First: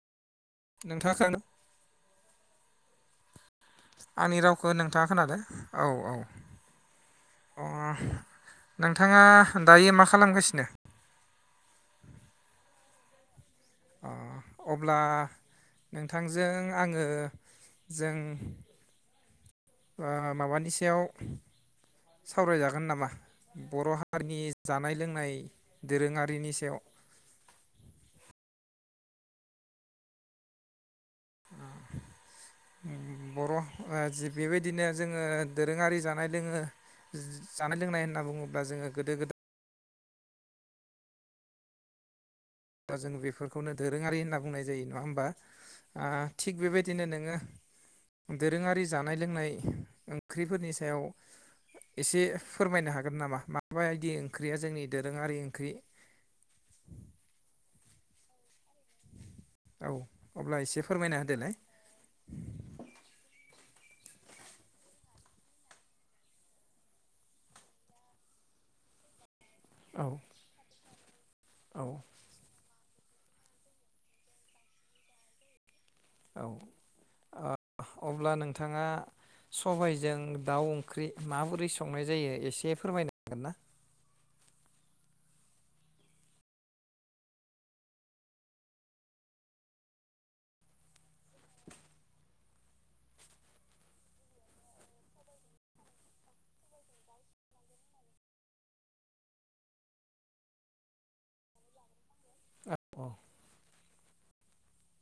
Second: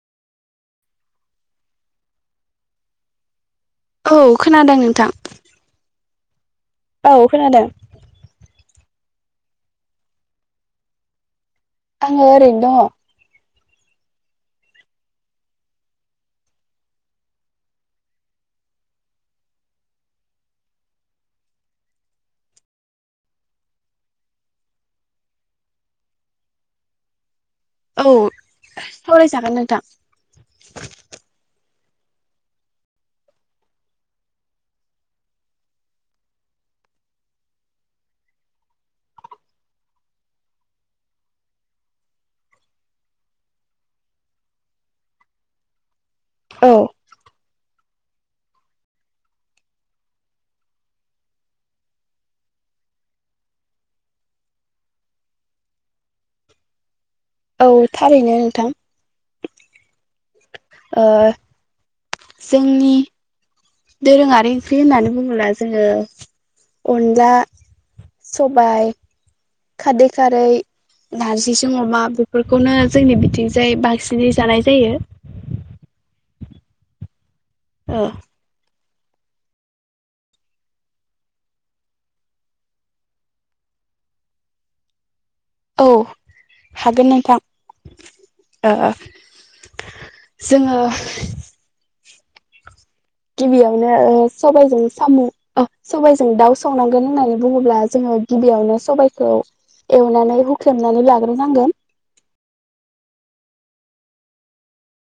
नोंथां [unintelligible] औ आंनि रावखौ खोनादों नोंथां। नोंथाङा खोनादो औ औ औ अ खोनादों नोंथाङा दायो मा खालामगासिनो आङो ओरैनो दङ अ अब्ला नोंथांजों आङो जों ओ माबानि सायाव सावरायजागोन नामा बर' हारिनि जानाय लोंनाय दोरोङारिनि सायाव औ सावरायजागोन नोंथां बर' बेबायदिनो जोङो दोरोङारि जानाय लोङो जानाय लोंनाय होनना बुङोब्ला जोङो गोदो गोदाय फोर जों बेफोरखौनो दोरोङारि होनना बुंनाय जायो नङा होमबा ओ थिग औ बेबायदिनो नोङो दोरोङारि जानाय लोंनाय ओंख्रिफोरनि सायाव एसे फोरमायनो हागोन नामा माबायदि ओंख्रिया जोंनि दोरोङारि ओंख्रि? औ थारैनो नोंथां। औ अब्ला एसे ओ फोरमायना होदोलाय। जोंनि दोरोङारि ओंख्रि होननानै बुङोला जोङो अनला सबाय औ खारदै खारै नारजिजों औ अमा बेफोरखौनो जोंनि बिथिंजाय बांसिनै जानाय जायो। औ आ ओ अब्ला नोंथाङा सबायजों दाउ ओंख्रि माबोरै संनाय जायो एसे फोरमायनो हांगोन ना? औ हागोन नोंथां ओ जोङो गिबियावनो ओ सबायजों सामु अ सबायजों दाउ संनांगोन होननानै बुङोब्ला जोङो गिबियावनो सबाइखौ एवनानै हुख्रेमनानै लाग्रोनांगोन। ओ अ